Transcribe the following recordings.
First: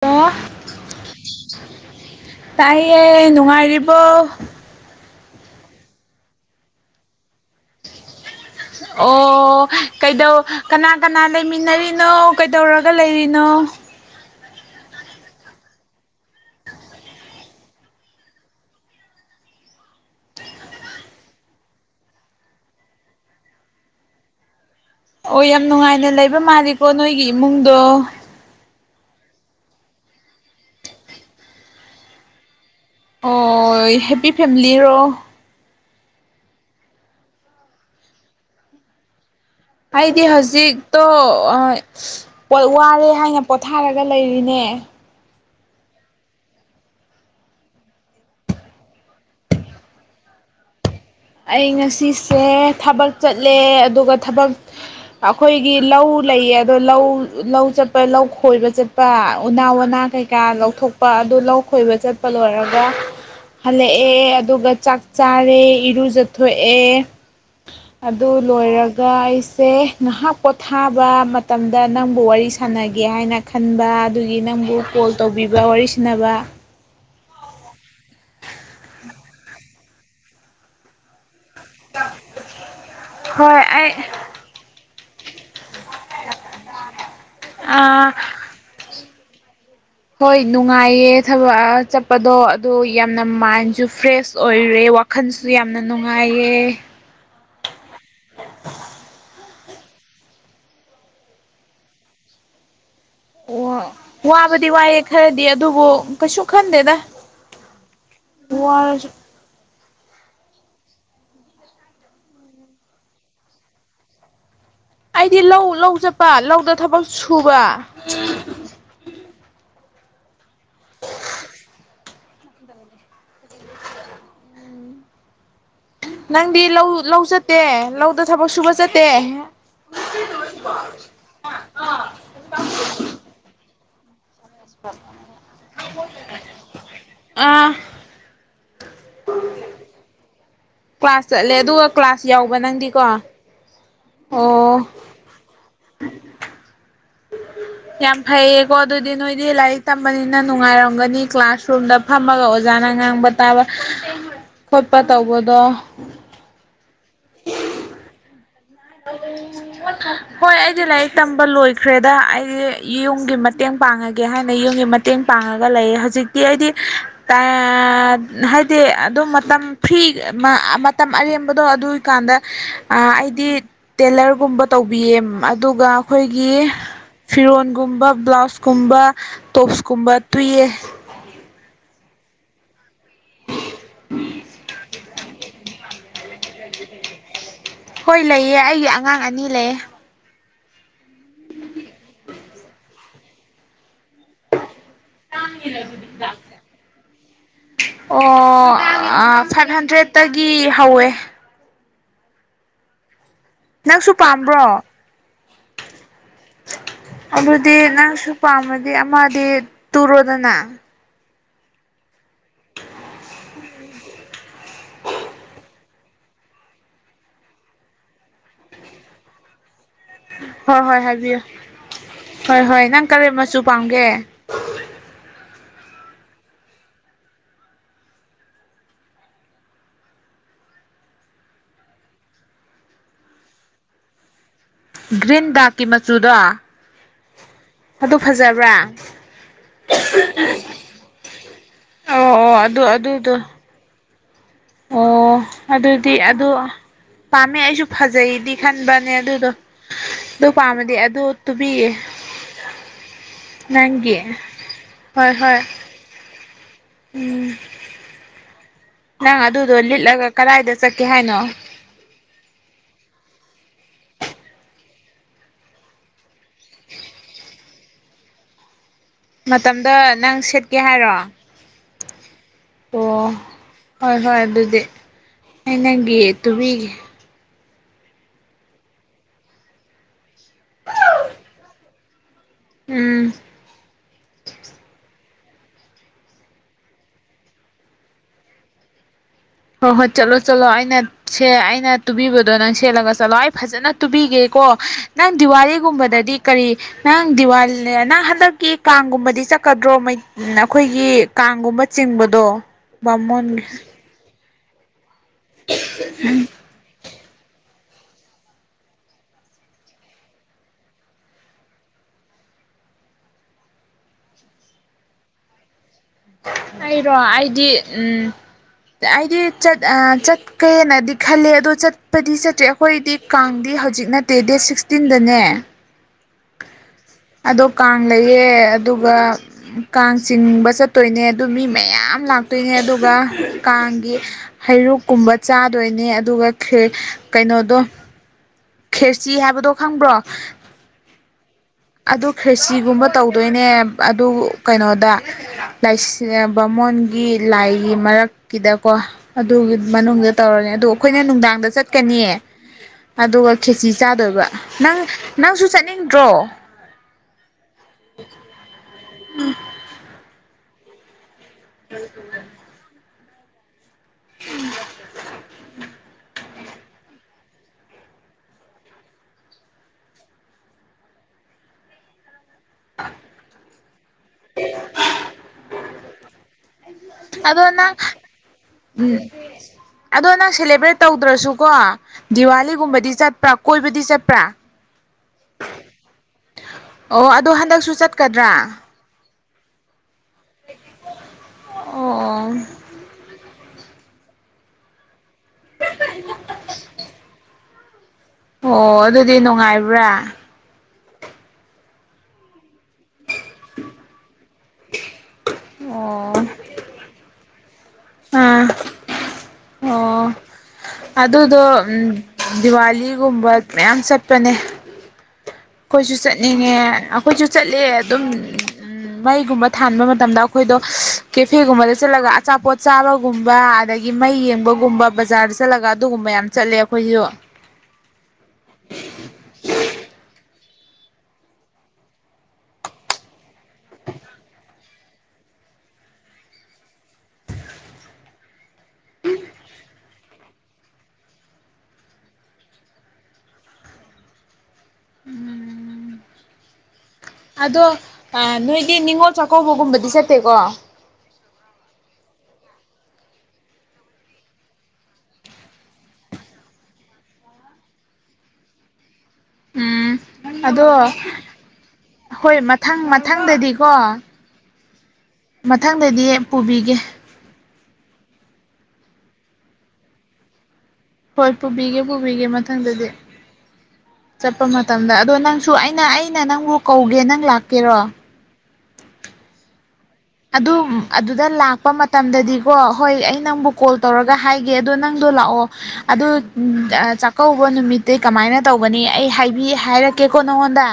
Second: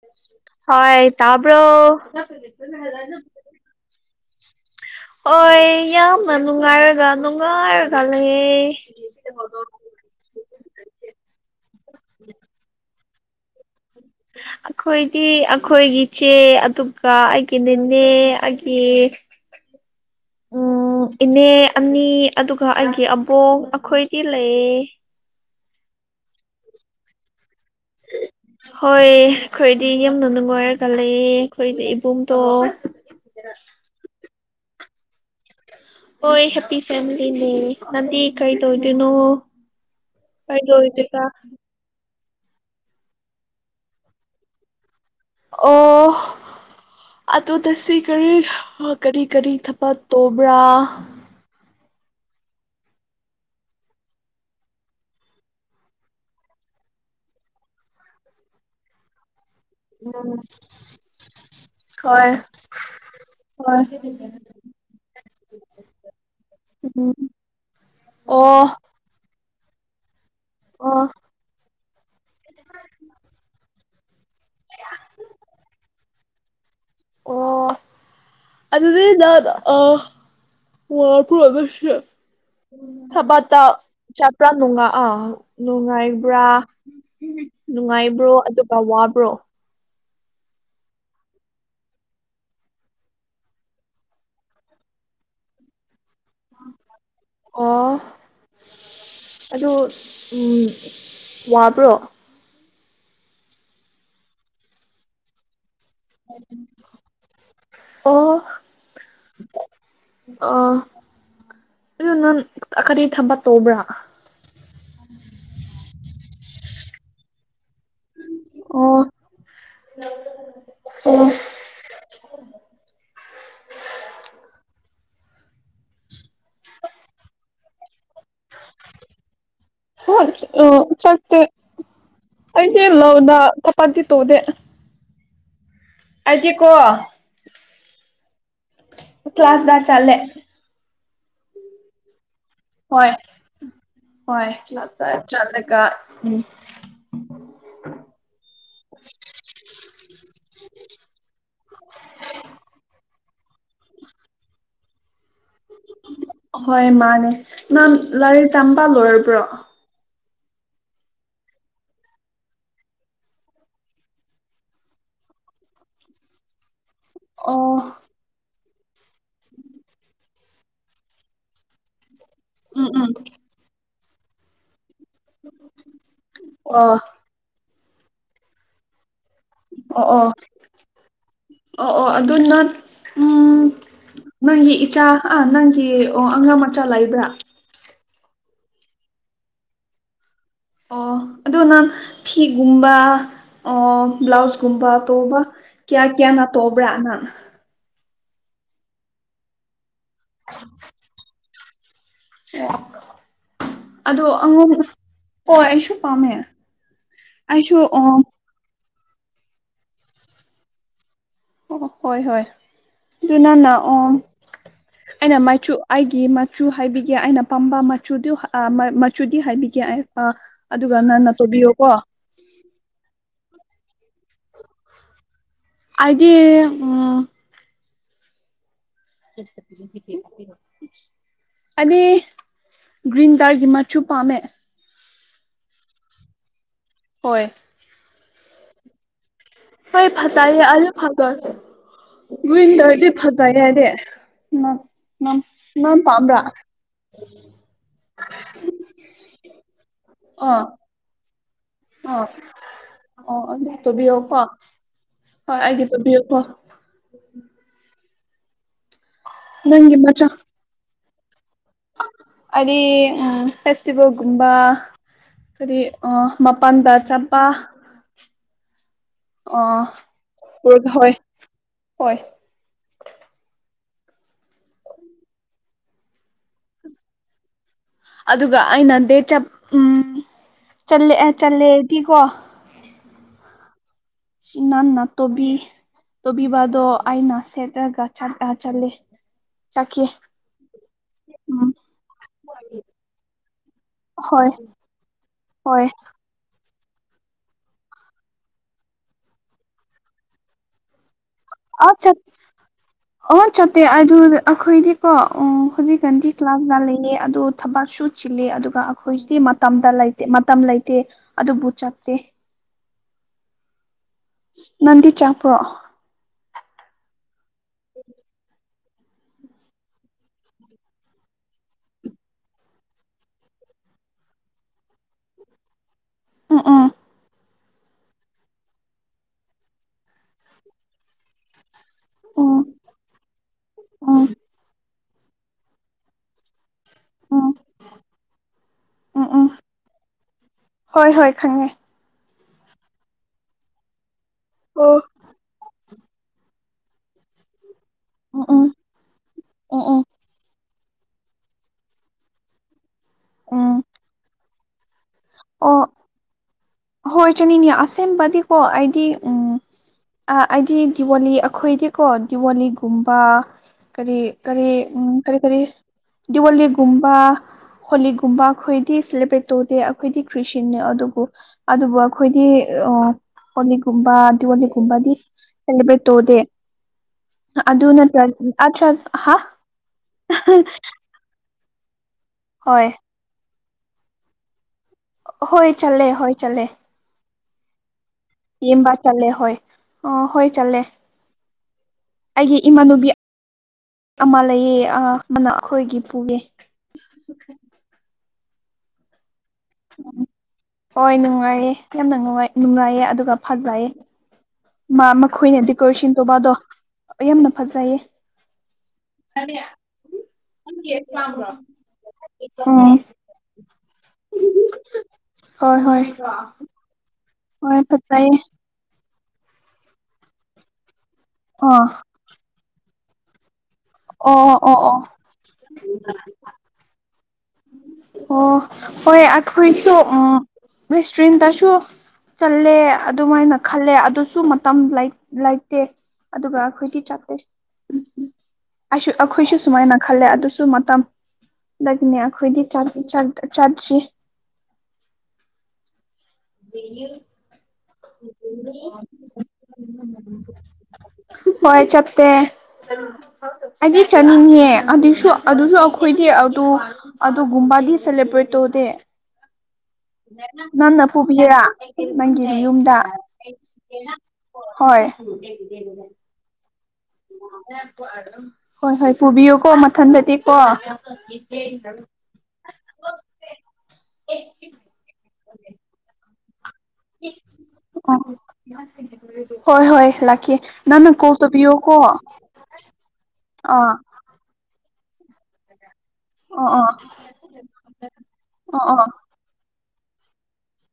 hello ꯍꯣꯏ ꯇꯥꯕ꯭ꯔꯣ ꯇꯥꯏꯌꯦꯦ ꯅꯨꯡꯉꯥꯏꯔꯤꯕꯣ [unintelligible] ꯍ ꯌꯥꯝꯅ ꯅꯨꯡꯉꯥꯏꯔꯒ ꯅꯨꯡꯉꯥꯏꯔꯒ ꯂꯩꯌꯦ ꯑꯣ ꯀꯩ ꯀꯅꯥ ꯀꯅꯥ ꯂꯩꯃꯤꯟꯅꯔꯤꯅꯣ ꯀꯩꯗꯧꯔꯒ ꯂꯩ ꯇꯅꯣ ꯑꯩꯈꯣꯏꯒꯤ ꯑꯩꯈꯣꯏꯒꯤ ꯏꯆꯦ ꯑꯗꯨꯒ ꯑꯩꯒꯤ ꯅꯦꯅꯦ ꯑꯩꯒꯤ [unintelligible] ꯎꯝ ꯏꯅꯦ ꯑꯅꯤ ꯑꯗꯨꯒ ꯑꯩꯒꯤ ꯑꯕꯣꯛ ꯑꯩꯈꯣꯏꯗꯤ ꯂꯩꯌꯦ ꯑꯣ ꯌꯥꯝ ꯅꯨꯡꯉꯥꯏꯅ ꯂꯩꯕ ꯃꯥꯜꯂꯤꯀꯣ ꯅꯣꯏꯒꯤ ꯏꯃꯨꯡꯗꯣ ꯍꯣꯏ ꯑꯩꯈꯣꯏꯗꯤ ꯌꯨꯝꯗ ꯅꯨꯡꯉꯥꯏꯔꯒ ꯂꯩꯌꯦ ꯑꯩꯈꯣꯏꯗꯤ ꯏꯕꯨꯡꯗꯣ ꯑꯣ ꯍꯦꯄꯤ ꯐꯦꯃꯤꯂꯤꯔꯣ ꯍꯣꯏ ꯍꯦꯄꯤ ꯐꯦꯃꯥꯂꯤꯅꯦ ꯅꯪꯗꯤ ꯀꯔꯤ ꯇꯧꯗꯣꯏꯅꯣ ꯍꯥꯏꯗꯤ ꯍꯧꯖꯤꯛꯇꯣ ꯄ ꯋꯥꯔꯦ ꯍꯥꯏꯅ ꯄꯣꯊꯥꯔꯒ ꯂꯩꯔꯤꯅꯦ ꯑꯣ ꯑꯗꯨ ꯉꯥꯁꯤ ꯀꯔꯤ ꯀꯔꯤ ꯀꯔꯤ ꯊꯕꯛ ꯇꯧꯕ꯭ꯔꯥ ꯑꯩ ꯉꯁꯤꯁꯦ ꯊꯕꯛ ꯆꯠꯂꯦ ꯑꯗꯨꯒ ꯊꯕꯛ ꯑꯩꯈꯣꯏꯒꯤ ꯂꯧ ꯂꯩꯌꯦ ꯑꯗꯣ ꯂꯧ ꯂꯧ ꯆꯠꯄ ꯂꯧ ꯈꯣꯏꯕ ꯆꯠꯄ ꯎꯅꯥ ꯋꯥꯅꯥ ꯎꯝ ꯀꯩꯀꯥ ꯂꯧꯊꯣꯛꯄ ꯑꯗꯨ ꯂꯧ ꯈꯣꯏꯕ ꯆꯠꯄ ꯍꯣꯏ ꯂꯣꯏꯔꯒ ꯍꯣꯏ ꯍꯜꯂꯛꯑꯦ ꯑꯗꯨꯒ ꯆꯥꯛ ꯆꯥꯔꯦ ꯏꯔꯨ ꯊꯣꯛꯑꯦ ꯎꯝ ꯑꯗꯨ ꯑꯣ ꯂꯣꯏꯔꯒ ꯑꯩꯁꯦ ꯉꯍꯥꯛ ꯑꯣ ꯄꯣꯊꯥꯕ ꯃꯇꯝ ꯅꯪꯕꯨ ꯋꯥꯔꯤ ꯁꯥꯟꯅꯒꯦ ꯍꯥꯏꯅ ꯈꯟꯕ ꯑꯗꯨꯒꯤ ꯅꯪꯕꯨ ꯀꯣꯜ ꯇꯧꯕꯤꯕ ꯋꯥꯔꯤ ꯁꯥꯟꯅꯕ ꯑꯣ ꯑꯗꯨꯗꯤ ꯑ ꯕꯥꯇ ꯍꯣꯏ ꯑꯩ ꯆꯥꯄꯔꯅꯨꯡꯉ ꯑ [inaudible] ꯅꯨꯡꯉꯥꯏꯕ꯭ꯔꯥ ꯅꯨꯡꯉꯥꯏꯕ꯭ꯔꯣ ꯑꯗꯨꯒ ꯋꯥꯕ꯭ꯔꯣ ꯍꯣꯏ ꯅꯨꯡꯉꯥꯏꯌꯦ ꯊꯕꯛ ꯆꯠꯄꯗꯣ ꯑꯗꯨ ꯌꯥꯝꯅ ꯃꯥꯏꯟꯁꯨ ꯐ꯭ꯔꯦꯁ ꯑꯣꯏꯔꯦ ꯋꯥꯈꯜꯁꯨ ꯌꯥꯝꯅ ꯅꯨꯡꯉꯥꯏꯌꯦ ꯑꯣ ꯑꯗꯨ ꯎ ꯋꯥꯕ꯭ꯔꯣ ꯑꯣ ꯋꯥꯕꯗꯤ ꯋꯥꯏ ꯈꯔꯗꯤ ꯑꯗꯨꯕꯨ ꯀꯩꯁꯨ ꯈꯟꯗꯦꯗ ꯑꯣ ꯋꯥꯔꯁꯨ ꯑ ꯑꯗꯨ ꯅꯪ ꯀꯔꯤ ꯊꯕꯛ ꯇꯧꯕ꯭ꯔꯥ ꯄꯥ ꯂꯧꯗ ꯊꯕꯛ ꯁꯨꯕ ꯑꯣ ꯑꯣ ꯎꯝ [unintelligible] ꯅꯪꯗꯤ ꯂꯧ ꯂꯧ ꯆꯠꯇꯦ ꯂꯧꯗ ꯊꯕꯛ ꯁꯨꯕ ꯆꯠꯇꯦ ꯍ ꯑ ꯆꯠꯇꯦ ꯑꯩꯗꯤ ꯂꯧꯗ ꯊꯕꯛꯇꯤ ꯇꯧꯗꯦ ꯑꯩꯗꯤꯀꯣ ꯑꯥ ꯀ꯭ꯂꯥꯁꯗꯥ ꯆꯠꯂꯦ ꯀ꯭ꯂꯥꯁ ꯆꯠꯂꯦ ꯑꯗꯨꯒ ꯀ꯭ꯂꯥꯁ ꯌꯥꯎꯕ ꯅꯪꯗꯤꯀꯣ ꯍꯣꯏ ꯍꯣꯏ ꯀ ꯑ ꯑꯣ ꯆ ꯆꯂꯒ ꯎ [inaudible] ꯌꯥꯝ ꯐꯩꯌꯦꯒꯣ ꯑꯗꯨꯗꯤꯅ ꯅꯣꯏꯗꯤ ꯂꯥꯏꯔꯤꯛ ꯐꯝꯕꯅꯤꯅ ꯅꯨꯡꯉꯥꯏꯔꯝꯒꯅꯤ ꯀ꯭ꯂꯥꯁꯔꯨꯝꯗ ꯐꯝꯃꯒ ꯑꯣꯖꯥꯅ ꯉꯥꯡꯕ ꯇꯥꯕ ꯈꯣꯠꯄ ꯇꯧꯕꯗꯣ ꯍꯣꯏ ꯃꯥꯅꯦ ꯅꯪ ꯂꯥꯏꯔꯤꯛ ꯇꯝꯕꯥ ꯂꯣꯏꯔꯕ꯭ꯔꯣ ꯍꯣꯏ ꯑꯩꯗꯤ ꯂꯥꯏꯔꯤꯛ ꯇꯝꯕ ꯂꯣꯏꯈ꯭ꯔꯦꯗ ꯑꯩꯗꯤ ꯌꯨꯝꯒꯤ ꯃꯇꯦꯡ ꯄꯥꯡꯉꯒꯦ ꯍꯥꯏꯅ ꯌꯨꯝꯒꯤ ꯃꯇꯦꯡ ꯄꯥꯡꯉꯒ ꯂꯩꯌꯦ ꯍꯧꯖꯤꯛꯇꯤ ꯑꯩꯗꯤ ꯑꯣ ꯍꯥꯏ ꯗꯦ ꯑꯗꯣ ꯃꯇꯝ ꯐ꯭ꯔꯤ ꯃꯇꯝ ꯑꯔꯦꯝꯕꯗꯣ ꯑꯗꯨꯏꯀꯥꯟꯗ ꯎꯝ ꯎꯝ ꯑꯩꯗꯤ ꯇꯦꯂꯔꯒꯨꯝꯕ ꯇꯧꯕꯤꯌꯦ ꯑꯗꯨꯒ ꯑꯩꯈꯣꯏꯒꯤ ꯑꯣ ꯐꯤꯔꯣꯟ ꯒꯨꯝꯕ ꯕ꯭ꯂꯥꯎꯁꯀꯨꯝꯕ ꯑꯣ ꯇꯣꯞꯁꯀꯨꯝꯕ ꯑꯣ ꯇꯨꯏꯌꯦ ꯑꯣ ꯑꯣ ꯑꯗꯨ ꯅ ꯎ ꯅꯪꯒꯤ ꯏꯆꯥ ꯑ ꯅꯪꯒꯤ ꯑꯣ ꯑꯉꯥꯡ ꯃꯆꯥ ꯂꯩꯥꯛꯕ꯭ꯔꯥ ꯍꯣꯏ ꯂꯩꯌꯦ ꯑꯩꯒꯤ ꯑꯉꯥꯡ ꯑꯅꯤ ꯂꯩꯌꯦ ꯑꯣ ꯑꯗꯨ ꯅꯪ ꯐꯤꯒꯨꯝꯕ ꯑꯣ ꯕ꯭ꯂꯥꯎꯁꯀꯨꯝꯕ ꯑ ꯇꯧꯕ ꯀꯌꯥ ꯀꯌꯥꯅ ꯇꯧꯕ꯭ꯔꯥ ꯅꯪ ꯑꯣ ꯐꯥꯏꯚ ꯍꯟꯗ꯭ꯔꯦꯗꯇꯒꯤ ꯍꯧꯋꯦ ꯑꯦ ꯅꯪꯁꯨ ꯑꯗꯣ ꯄꯥꯝꯕ꯭ꯔꯣ ꯑꯉ ꯍꯣꯏ ꯑꯩꯁꯨ ꯄꯥꯝꯃꯦ ꯑꯗꯨꯗꯤ ꯑꯩꯁꯨ ꯑꯣ ꯅꯪꯁꯨ ꯄꯥꯝꯃꯗꯤ ꯑꯃꯗꯤ ꯇꯨꯔꯣꯗꯅ ꯑꯣ ꯍꯣꯏ ꯍꯣꯏ ꯑꯗꯨ ꯅꯪꯅ ꯑꯣ ꯑꯩꯅ ꯃꯆꯨ ꯑꯩꯒꯤ ꯃꯆꯨ ꯍꯥꯏꯕꯤꯒꯦ ꯑꯩꯅ ꯄꯥꯝꯕ ꯃꯆꯨꯗꯤ ꯃꯆꯨꯗꯤ ꯍꯥꯏꯕꯤꯒꯦ ꯑ ꯍꯣꯏ ꯍꯣꯏ ꯑꯗꯨꯒ ꯅꯪꯅ ꯍꯥꯏꯕꯤꯌꯨ ꯇꯧꯕꯤꯌꯣꯀꯣ ꯍꯣꯏ ꯍꯣꯏ ꯅꯪ ꯀꯔꯤ ꯆꯨ ꯄꯥꯎꯒꯦ ꯑꯗꯨꯦ ꯎ [inaudible] ꯑ ꯒ꯭ꯔꯤꯟ ꯀꯥꯔꯒꯤ ꯃꯆꯨ ꯄꯥꯝꯃꯦ ꯒ꯭ꯔꯤꯟ ꯗꯥꯛꯀꯤ ꯃꯆꯨꯗꯣ ꯍꯣꯏ ꯑꯗꯨ ꯐꯖꯕ꯭ꯔꯥ ꯍꯣꯏ ꯐꯖꯩꯌꯦ ꯑꯂ ꯐ ꯑꯣ ꯑꯣ ꯑꯗꯨ ꯋꯤꯟꯗꯔꯗꯤ ꯑꯗꯨꯗꯣ ꯐꯖꯩꯌꯦꯦꯅꯦ ꯑꯣ ꯑꯗꯨꯗꯤ ꯑꯗꯨ ꯄꯥꯝꯃꯦ ꯑꯩꯁꯨ ꯐꯖꯩꯗꯤ ꯈꯟꯕꯅꯦ ꯑꯗꯨꯗꯣ ꯑꯗꯨ ꯑꯥ ꯄꯥꯝꯃꯗꯤ ꯑꯗꯨ ꯇꯨꯕꯤ ꯑꯥ ꯑꯣ ꯑꯩꯗꯤ ꯇꯧꯕꯤꯌꯣ ꯀꯣ ꯍꯣꯏ ꯑꯩꯒꯤ ꯇꯧꯕꯤꯌꯣ ꯀꯣ ꯎꯝ ꯅꯪ ꯑꯗꯨꯗꯣ ꯂꯤꯠꯂꯒ ꯀꯂꯥꯏꯗ ꯁꯀꯤꯦ ꯍꯥꯏꯅꯣ ꯑ ꯎ ꯐꯦꯁꯇꯤꯚꯦꯜꯒꯨꯝꯕ ꯀꯔꯤ ꯑ ꯃꯄꯜꯗ ꯆꯠꯄ ꯑ ꯃꯇꯝꯗ ꯅꯪ ꯁꯦꯠꯀꯦ ꯄꯨꯔꯒ ꯍꯣꯏ ꯍꯥꯏꯔꯣ ꯍꯣꯏ ꯑꯣ ꯍꯣꯏ ꯍꯣꯏ ꯑꯗꯨꯗꯤ ꯑꯩ ꯅꯪꯒꯤ ꯇꯨꯕꯤꯒꯦ ꯑꯗꯨꯒ ꯑꯩꯅ ꯗ ꯎꯝꯂꯦ ꯆꯜꯂꯦꯗꯤꯀꯣ ꯎꯝ ꯁꯤꯅꯥ ꯅ ꯇꯣꯕꯤ ꯇꯣ ꯕꯗ ꯑꯩꯥꯏ ꯅꯁꯤꯦ ꯇ ꯆꯥ ꯆꯔꯦ ꯍꯣꯏ ꯍꯣꯏ ꯆꯠꯂꯣ ꯆꯠꯂꯣ ꯑꯩꯅ ꯁꯦ ꯎꯝ ꯑꯩꯅ ꯇꯨꯕꯤꯕꯗꯣ ꯅꯪ ꯁꯦꯠꯂꯒ ꯆꯠꯂꯣ ꯑꯩ ꯐꯖꯅ ꯇꯨꯕꯤꯒꯦ ꯍꯣꯏ ꯀꯣ ꯅꯪ ꯍꯣꯏ ꯗꯤꯋꯥꯂꯤꯒꯨꯝꯕꯗꯗꯤ ꯀꯔꯤ ꯅꯪ ꯗꯤꯋꯥꯂꯤꯅꯦ ꯅꯪ ꯍꯟꯗꯛꯀꯤ ꯀꯥꯡꯒꯨꯝꯕꯗꯤ ꯆꯠꯀꯗ꯭ꯔꯣ ꯑꯩꯈꯣꯏꯒꯤ ꯀꯥꯡꯒꯨꯝꯕ ꯑ ꯆꯠ ꯆꯤꯡꯕꯗꯣ ꯑꯣ ꯕꯥꯃꯣꯟꯒꯤ ꯆꯠꯇꯦ ꯑꯗꯨ ꯑꯩꯈꯣꯏꯗꯤꯀꯣ ꯑꯣ ꯍꯧꯖꯤꯛꯀꯥꯟꯗꯤ ꯀ꯭ꯂꯥꯁ ꯌꯥꯥꯠꯂꯛꯑꯦ ꯑꯗꯨ ꯊꯕꯛꯁꯨꯨ ꯆꯤꯜꯂꯤ ꯑꯗꯨꯒ ꯑꯩꯈꯣꯏꯁꯤꯗꯤ ꯃꯇꯝꯗ ꯂꯩꯇ ꯃꯇꯝ ꯂꯩꯇꯦ ꯑꯗꯨꯕꯨ ꯆꯠꯇꯦ ꯅꯟ ꯆꯥꯄ꯭ꯔꯣ ꯑꯩꯔꯣ ꯑꯩꯗꯤ ꯎꯝ ꯑꯩꯗꯤꯠ ꯆꯠꯀꯦꯅꯗꯤ ꯈꯜꯂꯦ ꯑꯗꯣ ꯆꯠꯄꯗꯤ ꯆꯠꯇ꯭ꯔꯦ ꯑꯩꯈꯣꯏꯗꯤ ꯀꯥꯡꯗꯤ ꯑꯩ ꯍꯧꯖꯤꯛ ꯅꯠꯇꯦ ꯗꯦꯠ ꯁꯤꯛꯁꯇꯤꯟꯗꯅꯦ ꯑ ꯑꯥ ꯑꯗꯣ ꯀꯥꯡ ꯂꯩꯌꯦ ꯑꯗꯨꯒ ꯀꯥꯡ ꯆꯤꯡꯕ ꯆꯠꯇꯣꯏꯅꯦ ꯑꯗꯨ ꯃꯤ ꯃꯌꯥꯝ ꯎꯝ ꯂꯥꯛꯇꯣꯏꯅꯦ ꯑꯗꯨꯒ ꯀꯥꯡꯒꯤ ꯎꯝ ꯍꯩꯔꯨꯛꯀꯨꯝꯕ ꯆꯥꯗꯣꯏꯅꯦ ꯑꯗꯨꯒ ꯈꯦ ꯎꯝ ꯀꯩꯅꯣꯗꯣ ꯎꯝ ꯈꯦꯔꯆꯤ ꯎꯝ ꯍꯥꯏꯕꯗꯣ ꯈꯪꯕ꯭ꯔꯣ ꯍꯣꯏ ꯍꯣꯏ ꯈꯪꯉꯦ ꯑꯗꯨ ꯈ꯭ꯔꯤꯁꯤꯒꯨꯝꯕ ꯇꯧꯗꯣꯏꯅꯦ ꯑꯗꯨ ꯑꯣ ꯀꯩꯅꯣꯗ ꯂꯥꯏ ꯕꯥꯃꯣꯟꯒꯤ ꯂꯥꯏ ꯎꯝ ꯎꯝ ꯃꯔꯛꯀꯤꯗꯀꯣ ꯑꯗꯨꯒꯤ ꯎꯝ ꯎꯝ ꯃꯅꯨꯡꯗ ꯇꯧꯔꯅꯤ ꯑꯗꯣ ꯑꯩꯈꯣꯏꯅ ꯅꯨꯡꯗꯥꯡꯗ ꯆꯠꯀꯅꯤꯌꯦ ꯑꯗꯨꯒ ꯎꯝ ꯈꯦꯆꯤ ꯆꯥꯗꯣꯏꯕ ꯅꯪ ꯅꯪꯁꯨ ꯑꯣ ꯆꯠꯅꯤꯡꯗ꯭ꯔꯣ ꯍꯣꯏ ꯆꯅꯤꯅꯤ ꯑꯁꯦꯡꯕꯗꯤꯀꯣ ꯑꯩꯗꯤ ꯎꯝ ꯑꯩꯗꯤ ꯗꯤꯋꯥꯂꯤ ꯈꯣꯏꯗꯤꯦꯀꯣ ꯗꯤꯋꯥꯂꯤꯒꯨꯝꯕ ꯀꯔꯤ ꯀꯔꯤ ꯎꯝ ꯀꯔꯤ ꯀꯔꯤ ꯋꯥꯂꯤ ꯒꯨꯝꯕ ꯍꯣꯂꯤꯒꯨꯝꯕ ꯑꯩꯈꯣꯏꯗꯤ ꯁꯦꯂꯦꯕ꯭ꯔꯦꯠ ꯇꯧꯗꯦ ꯑꯩꯈꯣꯏꯗꯤ ꯈ꯭ꯔꯤꯁꯇꯟꯅꯅꯤ ꯑꯗꯨꯕꯨ ꯑꯗꯨꯕꯨ ꯑꯩꯈꯣꯏꯗꯤ ꯑ ꯍꯣꯂꯤꯛꯒꯨꯝꯕ ꯗꯤꯋꯥꯣꯂꯤꯒꯨꯝꯕꯗꯤ ꯁꯦꯕ꯭ꯔꯦꯠ ꯇꯣꯗꯦ ꯑꯗꯣ ꯑꯗꯨ ꯅꯪ ꯅꯠꯇ꯭ꯔ ꯑꯠꯇ꯭ꯔ ꯍꯥ ꯑꯗꯣ ꯅꯪ ꯁꯦꯂꯦꯕ꯭ꯔꯦꯠ ꯇꯧꯗ꯭ꯔꯁꯨꯀꯣ ꯍꯣꯏ ꯗꯤꯋꯥꯂꯤꯒꯨꯝꯕꯗꯤ ꯆꯠꯄ꯭ꯔꯥ ꯀꯣꯏꯕꯗꯤ ꯆꯠꯄ꯭ꯔꯥ ꯍꯣꯏ ꯆꯂꯦ ꯍꯣꯏ ꯆꯠꯂꯦ ꯑꯣ ꯑꯗꯣ ꯍꯟꯗꯛꯁꯨ ꯆꯠ ꯏꯦꯝꯕꯥ ꯆꯦ ꯍꯣꯏ ꯑ ꯍꯣꯏ ꯆꯠꯂꯦ ꯑꯣ ꯑꯩꯒꯤ ꯏꯃꯅꯨꯕꯤ ꯑꯃ ꯂꯩꯌꯦ ꯑ ꯃꯅ ꯑꯩꯈꯣꯏꯒꯤ ꯄꯨꯌꯦꯦ ꯑꯣ ꯑꯗꯨꯗꯤ ꯅꯨꯡꯉꯥꯏꯕ꯭ꯔꯥ ꯍꯣꯏ ꯅꯨꯡꯉꯥꯏꯌꯦ ꯌꯥꯝꯅ ꯅꯨꯡꯉꯥꯏ ꯅꯨꯡꯉꯥꯏꯌꯦ ꯑꯗꯨꯒ ꯐꯖꯂꯌꯦꯦ ꯃꯥ ꯃꯈꯣꯏꯅ ꯗꯦꯀꯣꯔꯦꯁꯟ ꯑꯣ ꯇꯧꯕꯗꯣ ꯌꯥꯝꯅ ꯐꯖꯩꯌꯦ ꯑꯥ ꯑꯣ ꯑꯗꯨꯗꯣ ꯍꯣꯏ ꯗꯤꯋꯥꯂꯤꯒꯨꯝꯕ ꯃꯌꯥꯝ ꯆꯠꯄꯅꯦ ꯍꯣꯏ ꯑꯩꯈꯣꯏꯁꯨ ꯆꯠꯅꯤꯡꯉꯦ ꯑꯩꯈꯣꯏꯁꯨ ꯍꯣꯏ ꯆꯠꯂꯦ ꯑꯗꯨꯝ ꯐꯖꯩꯌꯦ ꯃꯩꯒꯨꯝꯕ ꯊꯥꯟꯕ ꯃꯇꯝꯗ ꯑꯩꯈꯣꯏꯗꯣ ꯀꯦꯐꯦꯒꯨꯝꯕꯗ ꯑꯥ ꯆꯠꯂꯒ ꯑꯆꯥꯄꯣꯠ ꯆꯥꯕꯒꯨꯝꯕ ꯑꯗꯒꯤ ꯃꯩ ꯑꯣ ꯑꯣ ꯑꯣ ꯌꯦꯡꯕꯒꯨꯝꯕ ꯕꯖꯥꯔꯗ ꯆꯠꯂꯒ ꯑꯗꯨꯒꯨꯝꯕ ꯌꯥꯝ ꯆꯠꯂꯦ ꯑꯩꯈꯣꯏꯁꯨ ꯑꯣ ꯍꯣꯏꯈꯣꯏꯁꯨ ꯑꯁꯔꯤꯟ ꯇꯁꯨ ꯆꯠꯂꯦ ꯑꯗꯨꯃꯥꯏꯅ ꯈꯜꯂꯦ ꯑꯗꯨꯁꯨ ꯃꯇꯝ ꯂꯩꯇꯦ ꯑꯗꯨꯒ ꯑꯩꯈꯣꯏꯗꯤ ꯆꯠꯄꯦ ꯎꯝ ꯎ ꯑꯩ ꯑꯩꯈꯣꯏꯁꯨ ꯁꯨꯃꯥꯏꯅ ꯈꯜꯂꯦ ꯑꯗꯨꯁꯨ ꯃꯇꯝꯅꯦ ꯑꯩꯈꯣꯏꯗꯤ ꯆꯥꯗ꯭ꯔꯤ ꯎꯝ ꯂꯩꯌꯨ ꯅꯣꯏꯗꯤ ꯅꯤꯡꯉꯣꯜ ꯆꯥꯛꯀꯧꯕꯒꯨꯝꯕꯗꯤ ꯆꯠꯇꯦꯀꯣ ꯍꯣꯏ ꯆꯞꯇ [inaudible] ꯑꯩꯗꯤ ꯆꯠꯅꯤꯡꯑꯦ ꯑꯗꯨꯁꯨ ꯑꯗꯨꯁꯨ ꯑꯩꯈꯣꯏꯗꯤ ꯑꯗꯨ ꯑꯗꯨꯒꯨꯝꯕꯗꯤ ꯁꯦꯂꯦꯕ꯭ꯔꯦꯠ ꯇꯧ ꯎꯝ ꯅꯟꯅ ꯑꯗꯣ ꯄꯨꯕꯤꯔ ꯅꯪꯒꯤ ꯍꯣꯏ ꯌꯨꯝꯗ ꯃꯊꯪ ꯃꯊꯪꯗꯗꯤꯀꯣ ꯍꯣꯏ ꯃꯊꯪꯗꯗꯤ ꯄꯨꯕꯤꯒꯦ ꯍꯣꯏ ꯍꯣꯏ ꯄꯨꯕꯤꯌꯨꯀꯣ ꯃꯊꯟꯕꯗꯤꯦꯛꯀꯣ ꯍꯣꯏ ꯄꯨꯕꯤꯒꯦ ꯄꯨꯕꯤꯒꯦ ꯃꯊꯪꯗꯗꯤ ꯆꯠꯄ ꯃꯇꯝꯗ ꯑꯗꯣ ꯅꯪꯁꯨ ꯑꯩꯅ ꯑꯩꯅ ꯅꯪꯕꯨ ꯀꯧꯒꯦ ꯅꯪ ꯂꯥꯛꯀꯦꯔꯣ ꯍꯣꯏ ꯍꯣꯏ ꯂꯥꯛꯀꯦ ꯑꯗꯨ ꯅꯪꯅ ꯀꯣꯜ ꯑꯗꯨꯗ ꯂꯥꯛꯄ ꯇꯧꯕꯤꯌꯣꯀꯣ ꯃꯇꯝꯗꯗꯤꯀꯣ ꯍꯣꯏ ꯑꯩ ꯅꯪꯕꯨ ꯀꯣꯜ ꯑꯥ ꯇꯧꯔꯒ ꯍꯥꯏꯒꯦ ꯑꯗꯣ ꯅꯪꯗꯣ ꯂꯥꯛꯑꯣ ꯑꯗꯨ ꯑꯣ ꯑꯣ ꯆꯥꯛꯀꯧꯕ ꯅꯨꯃꯤꯠꯇꯤ ꯀꯃꯥꯏꯅ ꯑꯣ ꯇꯧꯕꯅꯤ ꯑꯣ ꯑꯩ ꯍꯥꯏ ꯍꯥꯏꯔ ꯀꯦꯀꯣ ꯅꯉꯣꯟꯗ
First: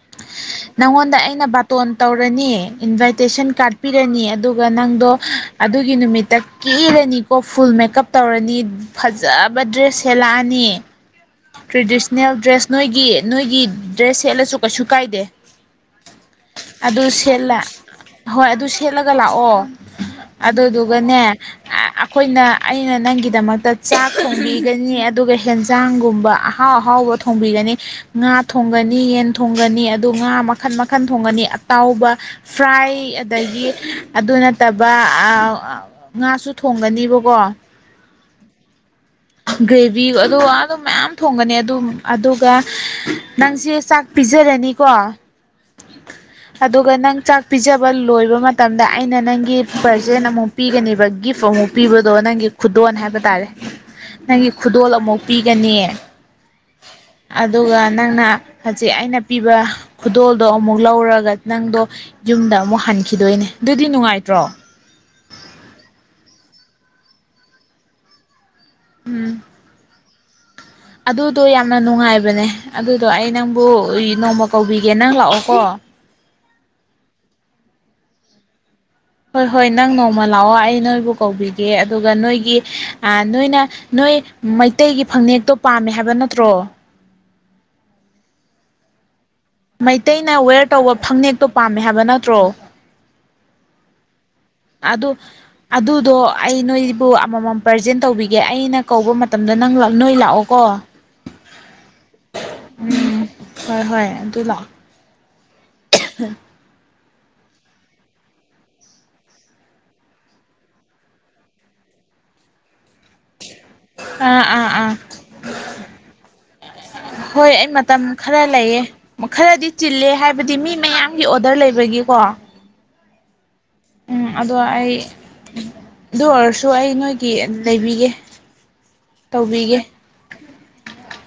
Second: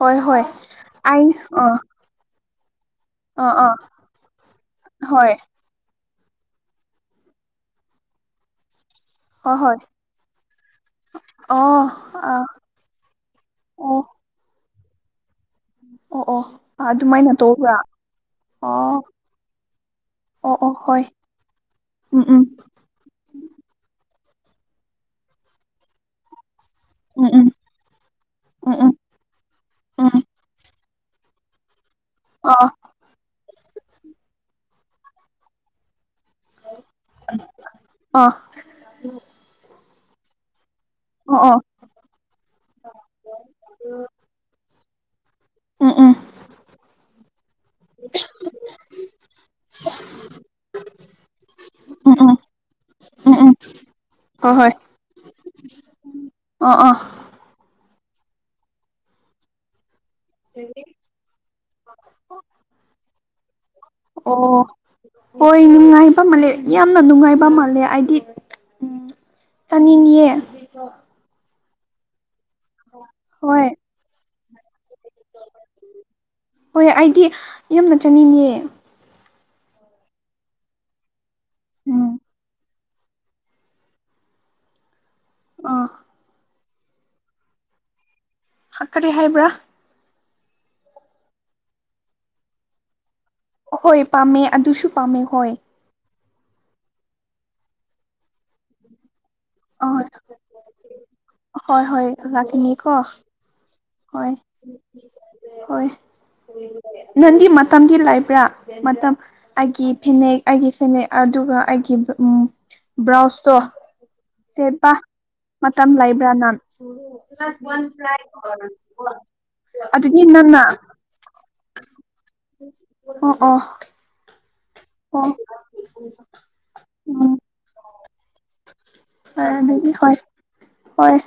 ꯍꯣꯏ ꯍꯣꯏ ꯅꯪꯉꯣꯟꯗ ꯑꯩ ꯑꯩꯅ ꯑꯥ ꯕꯥꯇꯣꯟ ꯇꯧꯔꯅꯤ ꯏꯟꯚꯥꯏꯠ ꯦꯁ ꯑꯥ ꯀꯥꯔ ꯑꯥ ꯄꯤꯔꯅꯤ ꯑꯗꯨꯒ ꯅꯪꯗꯣ ꯍꯣꯏ ꯑꯗꯨꯒꯤ ꯅꯨꯃꯤꯠꯇ ꯀꯤꯔꯅꯤꯀꯣ ꯐꯨꯜ ꯃꯦꯀꯞ ꯇꯧꯔꯅꯤ ꯍꯣꯏ ꯐꯖꯕ ꯍꯣꯏ ꯗ꯭ꯔꯦꯁ ꯍꯦꯂꯛꯑꯅꯤ ꯑꯣ ꯇ꯭ꯔꯦꯗꯤꯁꯅꯦꯜ ꯑꯥ ꯗ꯭ꯔꯦꯁ ꯅꯣꯏꯒꯤ ꯅꯣꯏꯒꯤ ꯑꯣ ꯗ꯭ꯔꯦꯁ ꯁꯦꯠꯂꯁꯨ ꯀꯩꯁꯨ ꯀꯥꯏꯗꯦ ꯑꯣ ꯑꯣ ꯑꯗꯨ ꯑꯗꯨꯃꯥꯏꯅ ꯁꯦꯠꯂ ꯇꯧꯕ꯭ꯔꯥ ꯍꯣꯏ ꯑꯗꯨ ꯑꯣ ꯁꯦꯠꯂꯒ ꯂꯥꯛꯑꯣ ꯑꯣ ꯑꯣ ꯍꯣꯏ ꯑꯗꯨꯗꯨꯒꯅꯦ ꯎꯝ ꯑꯩꯈꯣꯏꯅ ꯎꯝ ꯑꯩꯅ ꯅꯪꯒꯤꯗꯃꯛꯇ ꯆꯥꯛ ꯊꯣꯡꯕꯤꯒꯅꯤ ꯑꯗꯨꯒ ꯍꯦꯟꯖꯥꯡꯒꯨꯝꯕ ꯑꯍꯥꯎ ꯑꯍꯥꯎꯕ ꯎꯝ ꯎꯝ ꯊꯣꯡꯕꯤꯒꯅꯤ ꯉꯥ ꯎꯝ ꯊꯣꯡꯒꯅꯤ ꯌꯦꯟ ꯊꯣꯡꯒꯅꯤ ꯑꯗꯨ ꯎꯝ ꯎꯝ ꯉꯥ ꯃꯈꯜ ꯃꯈꯜ ꯟ ꯊꯣꯡꯒꯅꯤ ꯑꯇꯥꯎꯕ ꯑ ꯐ꯭ꯔꯥꯏ ꯑꯗꯒꯤ ꯑꯗꯨ ꯅꯠꯇꯕ ꯉꯥꯁꯨ ꯊꯣꯡꯒꯅꯤꯕꯀꯣ ꯑ ꯭ꯔꯦꯕꯤ ꯑꯣ ꯑꯗꯨꯝ ꯃꯌꯥꯝ ꯑꯣ ꯊꯣꯡꯒꯅꯤ ꯑꯣ ꯑꯗꯨ ꯑꯗꯨꯒ ꯅꯪꯁꯦ ꯆꯥꯛ ꯄꯤꯖꯔꯅꯤꯀꯣ ꯑ ꯑ ꯑꯗꯨꯒ ꯅꯪ ꯆꯥꯛ ꯄꯤꯖꯕ ꯂꯣꯏꯕ ꯃꯇꯝꯗ ꯑꯩꯅ ꯅꯪꯒꯤ ꯄꯔꯖꯦꯟ ꯑꯃꯨꯛ ꯄꯤꯒꯅꯦꯕ ꯒꯤꯐ ꯑꯃꯨꯛ ꯄꯤꯕꯗꯣ ꯎꯝ ꯎꯝ ꯅꯪꯒꯤ ꯈꯨꯗꯣꯟ ꯍꯥꯏꯕ ꯎꯝ ꯇꯥꯔꯦ ꯎꯝ ꯅꯪꯒꯤ ꯍꯣꯏ ꯍꯣꯏ ꯈꯨꯗꯣꯜ ꯑꯃꯨꯛ ꯄꯤꯒꯅꯤ ꯑꯥ ꯑꯥ ꯑꯗꯨꯒ ꯅꯪꯅ ꯍꯧꯖꯤꯛ ꯑꯩꯅ ꯄꯤꯕ ꯈꯨꯗꯣꯜꯗꯣ ꯑꯃꯨꯛ ꯂꯧꯔꯒ ꯅꯪꯗꯣ ꯌꯨꯝꯗ ꯑꯃꯨꯛ ꯍꯟꯈꯤꯗꯣꯏꯅꯦ ꯑꯗꯨꯗꯤ ꯅꯨꯡꯉꯥꯏꯇ꯭ꯔꯣ [inaudible] ꯑꯣꯏꯣꯏꯅꯅꯨꯡꯉꯕ ꯌꯥꯝꯅ ꯅꯨꯡꯉꯥꯏꯕ ꯃꯥꯜꯂꯦ ꯑꯩꯗꯤ ꯎꯝ ꯆꯥꯅꯤꯡꯌꯦ ꯑꯗꯨꯗꯣ ꯌꯥꯝꯅ ꯅꯨꯡꯉꯥꯏꯕꯅꯦ ꯑꯗꯨꯗꯣ ꯑꯩ ꯅꯪꯕꯨ ꯍꯣꯏ ꯅꯣꯡꯃ ꯀꯧꯕꯤꯒꯦ ꯅꯪ ꯂꯥꯛꯑꯣꯀꯣ ꯍꯣꯏ ꯑꯩꯗꯤ ꯌꯥꯝꯅ ꯆꯠꯅꯤꯡꯉꯦ ꯍꯣꯏ ꯍꯣꯏ ꯅꯪ ꯅꯣꯡꯃ ꯂꯥꯛꯑꯣ ꯑꯩ ꯅꯣꯏꯕꯨ ꯀꯧꯕꯤꯒꯦ ꯑꯗꯨꯒ ꯎꯝ ꯅꯣꯏꯒꯤ ꯅꯣꯏꯅ ꯅꯣꯏ ꯃꯩꯇꯩꯒꯤ ꯐꯅꯦꯛꯇꯣ ꯄꯥꯝꯃꯦ ꯑꯥ ꯍꯥꯏꯕ ꯅꯠꯇ꯭ꯔꯣ ꯍꯥ ꯀꯔꯤ ꯍꯥꯏꯕ꯭ꯔꯥ ꯃꯩꯇꯩꯅ ꯋꯦꯌꯔ ꯇꯧꯕ ꯐꯅꯦꯛꯇꯣ ꯄꯥꯝꯃꯦ ꯍꯥꯏꯕ ꯅꯠꯇ꯭ꯔꯣ ꯑꯍꯣꯏ ꯄꯥꯝꯃꯦ ꯑꯗꯨꯁꯨ ꯑꯗꯨ ꯄꯥꯝꯃꯦ ꯍꯣꯏ ꯑꯗꯨꯗꯣ ꯑꯩ ꯅꯣꯏꯕꯨ ꯑꯃꯃꯝ ꯄ꯭ꯔꯖꯦꯟ ꯇꯧꯕꯤꯒꯦ ꯑꯩꯅ ꯀꯧꯕ ꯃꯇꯝꯗ ꯅꯪ ꯑ ꯅꯣꯏ ꯂꯥꯛꯑꯣꯀꯣ ꯍꯣꯏ ꯍꯣꯏ ꯂꯥꯛꯀꯅꯤꯀꯣ ꯎꯝ ꯍꯣꯏ ꯍꯣꯏ ꯑꯗꯨ ꯂꯥꯛꯑꯣ ꯍꯣꯏ ꯅꯪꯗꯤ ꯃꯇꯝꯗꯤ ꯂꯩꯕ꯭ꯔꯥ ꯃꯇꯝ ꯑꯩꯒꯤ ꯐꯅꯦꯛ ꯑꯩꯒꯤ ꯐꯅꯦꯛ ꯑꯗꯨꯒ ꯑꯩꯒꯤ ꯎꯝ [unintelligible] ꯕ꯭ꯔꯥꯎꯁꯇꯣ ꯑꯥ ꯑꯥ ꯑꯥ ꯁꯦꯠꯄ ꯃꯇꯝ ꯂꯩꯕ꯭ꯔꯥ ꯅꯪ ꯍꯣꯏ ꯑꯩ ꯃꯇꯝ ꯈꯔ ꯂꯩꯌꯦ ꯈꯔꯗꯤ ꯆꯤꯜꯂꯦ ꯍꯥꯏꯕ ꯑꯗꯨꯗꯤ ꯍꯥꯏꯕꯗꯤ ꯅꯪꯅ ꯃꯤ ꯃꯌꯥꯝꯒꯤ ꯑꯣꯗꯔ ꯂꯩꯕꯒꯤꯀꯣ ꯑ ꯑ ꯎꯝ ꯑꯗꯣ ꯑꯩ ꯑꯗꯨ ꯑꯣꯏꯔꯁꯨ ꯑꯩ ꯅꯣꯏꯒꯤ ꯂꯩꯕꯤꯒꯦ ꯍ ꯇꯧꯕꯤꯒꯦ ꯍ ꯍꯣꯏ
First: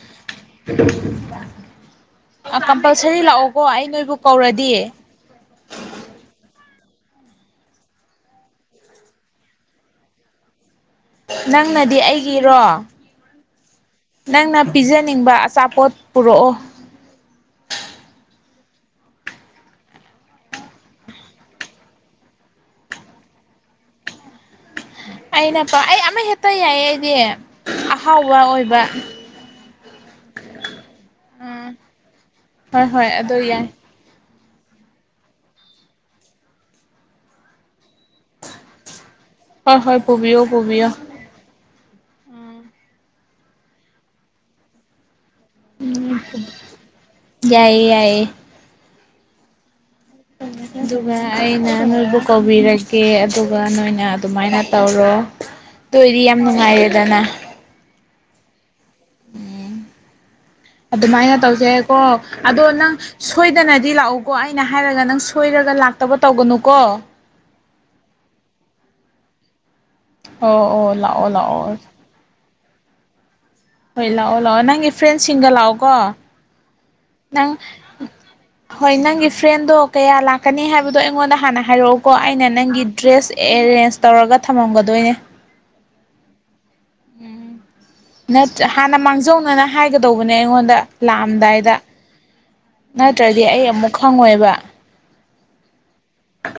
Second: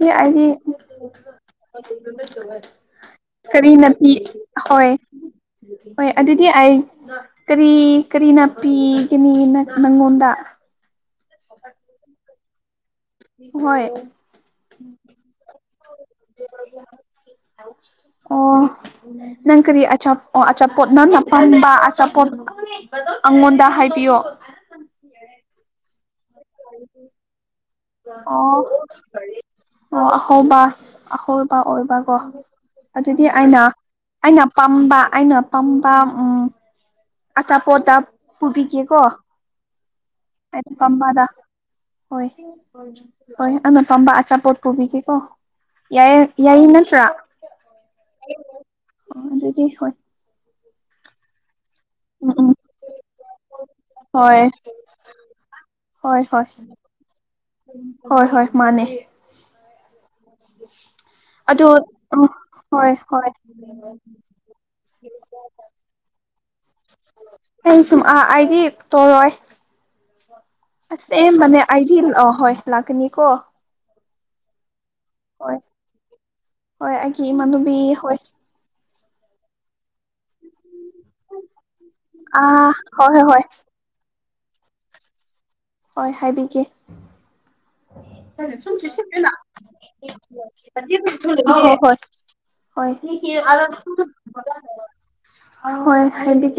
[unintelligible] ꯀꯝꯄꯜꯁꯔꯤ ꯂꯥꯛꯑꯣꯀꯣ ꯀꯔꯤ ꯑꯩ ꯅꯥꯄꯤ ꯅꯣꯏꯕꯨ ꯀꯧꯔꯗꯤ ꯍꯣꯏ ꯍꯣꯏ ꯑꯗꯨꯗꯤ ꯑꯩ ꯀꯔꯤ ꯀꯔꯤꯅꯅꯥ ꯄꯤꯒꯅꯤꯅ ꯅꯪꯉꯣꯟꯗ ꯅꯪꯅꯗꯤ ꯑꯩꯒꯤꯔꯣ ꯍꯣꯏ ꯅꯪꯅ ꯄꯤꯖꯅꯤꯡꯕ ꯑꯆꯥꯄꯣꯠ ꯄꯨꯔꯛꯑꯣ ꯑꯣ ꯅꯪ ꯀꯔꯤ ꯑꯆꯥ ꯑꯆꯥꯄꯣꯠ ꯅꯪ ꯅꯅꯥꯄꯟꯕ ꯑꯆꯥꯄꯣꯠ ꯑꯩꯉꯣꯟꯗ ꯍꯥꯏꯕꯤꯌꯣ ꯑꯠꯇ ꯑꯩꯗꯤꯦ ꯑꯣ ꯑꯣ ꯑꯍꯧꯕ ꯑꯍꯣꯕ ꯎꯝ ꯑꯣꯏꯕ ꯀꯣ ꯍꯣꯏ ꯍꯣꯏ ꯑꯗꯨꯗꯤ ꯑꯗꯨ ꯑꯩꯅ ꯌꯥꯏ ꯑꯩꯅ ꯄꯥꯝꯕ ꯑꯩꯅ ꯄꯥꯝꯕ ꯎꯝ ꯑꯆꯥ ꯄꯣꯇꯥ ꯄꯨꯕꯤ ꯀꯀꯣ ꯍꯣꯏ ꯍꯣꯏ ꯄꯨꯕꯤꯌꯣ ꯑ ꯄꯨꯕꯤꯌꯣ ꯄꯃꯥꯗ ꯍꯣꯏ ꯍꯣꯏ ꯑꯗꯨꯅꯄꯥꯥꯝꯕ ꯑꯆꯥꯄꯣꯠ ꯄꯨꯕꯤꯒꯦꯀꯣ ꯌꯥꯌꯦ ꯌꯥꯏꯌꯦ ꯅꯠꯇ꯭ꯔꯥ ꯌꯥꯏꯌꯦ ꯌꯥꯏꯌꯦ ꯑꯣ ꯑꯗꯨꯗꯤ ꯍꯣꯏ ꯑꯗꯨꯒ ꯑꯩꯅ ꯅꯣꯏꯕꯨ ꯎꯝ ꯎꯝ ꯀꯧꯕꯤꯔꯒꯦ ꯑꯗꯨꯒ ꯅꯣꯏꯅ ꯍꯣꯏ ꯑꯗꯨꯃꯥꯏꯅ ꯇꯧꯔꯣ ꯇ ꯍꯣꯏ ꯑꯣꯏꯗꯤ ꯌꯥꯝ ꯍꯣꯏ ꯅꯨꯡꯉꯥꯏꯔꯦꯗꯅ ꯍꯣꯏ ꯍꯣꯏ ꯃꯥꯅꯦ [inaudible] ꯑꯗꯨꯃꯥꯏꯅ ꯑꯗꯨ ꯇꯧꯖꯩꯀꯣ ꯎꯝ ꯑꯗꯣ ꯅꯪ ꯍꯣꯏ ꯍꯣꯏ ꯁꯣꯏꯗꯅꯗꯤ ꯂꯥꯛꯎꯀꯣ ꯑꯩꯅ ꯍꯥꯏꯔꯒ ꯅꯪ ꯁꯣꯏꯔꯒ ꯂꯥꯛꯇꯕ ꯇꯧꯒꯅꯨ ꯑꯩ ꯁꯨꯝ ꯑꯥ ꯑꯩꯗꯤ ꯇꯧꯔꯣꯏ ꯑꯣ ꯑꯣ ꯑꯁꯦ ꯂꯥꯛꯑꯣ ꯃꯅꯦ ꯂꯥꯛꯑꯣ ꯑꯩꯗꯤ ꯑ ꯍꯣꯏ ꯂꯥꯛꯀꯅꯤ ꯀꯣ ꯍꯣꯏ ꯂꯥꯛꯑꯣ ꯂꯥꯛꯑꯣ ꯅꯪꯒꯤ ꯐ꯭ꯔꯦꯟꯁꯤꯡꯒ ꯂꯥꯛꯑꯣꯀꯣ ꯍꯣꯏ ꯑꯩꯒꯤ ꯅꯪ ꯏꯃꯥꯟꯅꯨꯕꯤ ꯍꯣꯏ ꯍꯣꯏ ꯅꯪꯒꯤ ꯐ꯭ꯔꯦꯟꯗꯣ ꯀꯌꯥ ꯂꯥꯛꯀꯅꯤ ꯍꯥꯏꯕꯗꯣ ꯑꯩꯉꯣꯟꯗ ꯍꯥꯟꯅ ꯍꯥꯏꯔꯛꯎꯀꯣ ꯑꯩꯅ ꯑꯥ ꯅꯪꯒꯤ ꯍꯣꯏ ꯍꯣꯏ ꯗ꯭ꯔꯦꯁ ꯍꯣꯏ ꯑꯦꯔꯦꯟꯖ ꯇꯧꯔꯒ ꯊꯝꯃꯝꯒꯗꯣꯏꯅꯦ ꯍꯣꯏ ꯍꯥꯏꯕꯤꯒꯦ ꯎꯝ ꯅꯠꯇ꯭ꯔ ꯍꯥꯟꯅ ꯃꯥꯡꯖꯧꯅꯅ ꯍꯥꯏꯒꯗꯧꯕꯅꯦ ꯑꯩꯉꯣꯟꯗ ꯍꯣꯏ ꯂꯥꯛꯑꯝꯗꯥꯏꯗ ꯍꯣꯏ ꯍꯣꯏ ꯅꯠꯇ꯭ꯔꯗꯤ ꯑꯩ ꯑꯃꯨꯛ ꯈꯪꯉꯣꯏꯕ ꯍꯣꯏ ꯍꯗꯤꯦ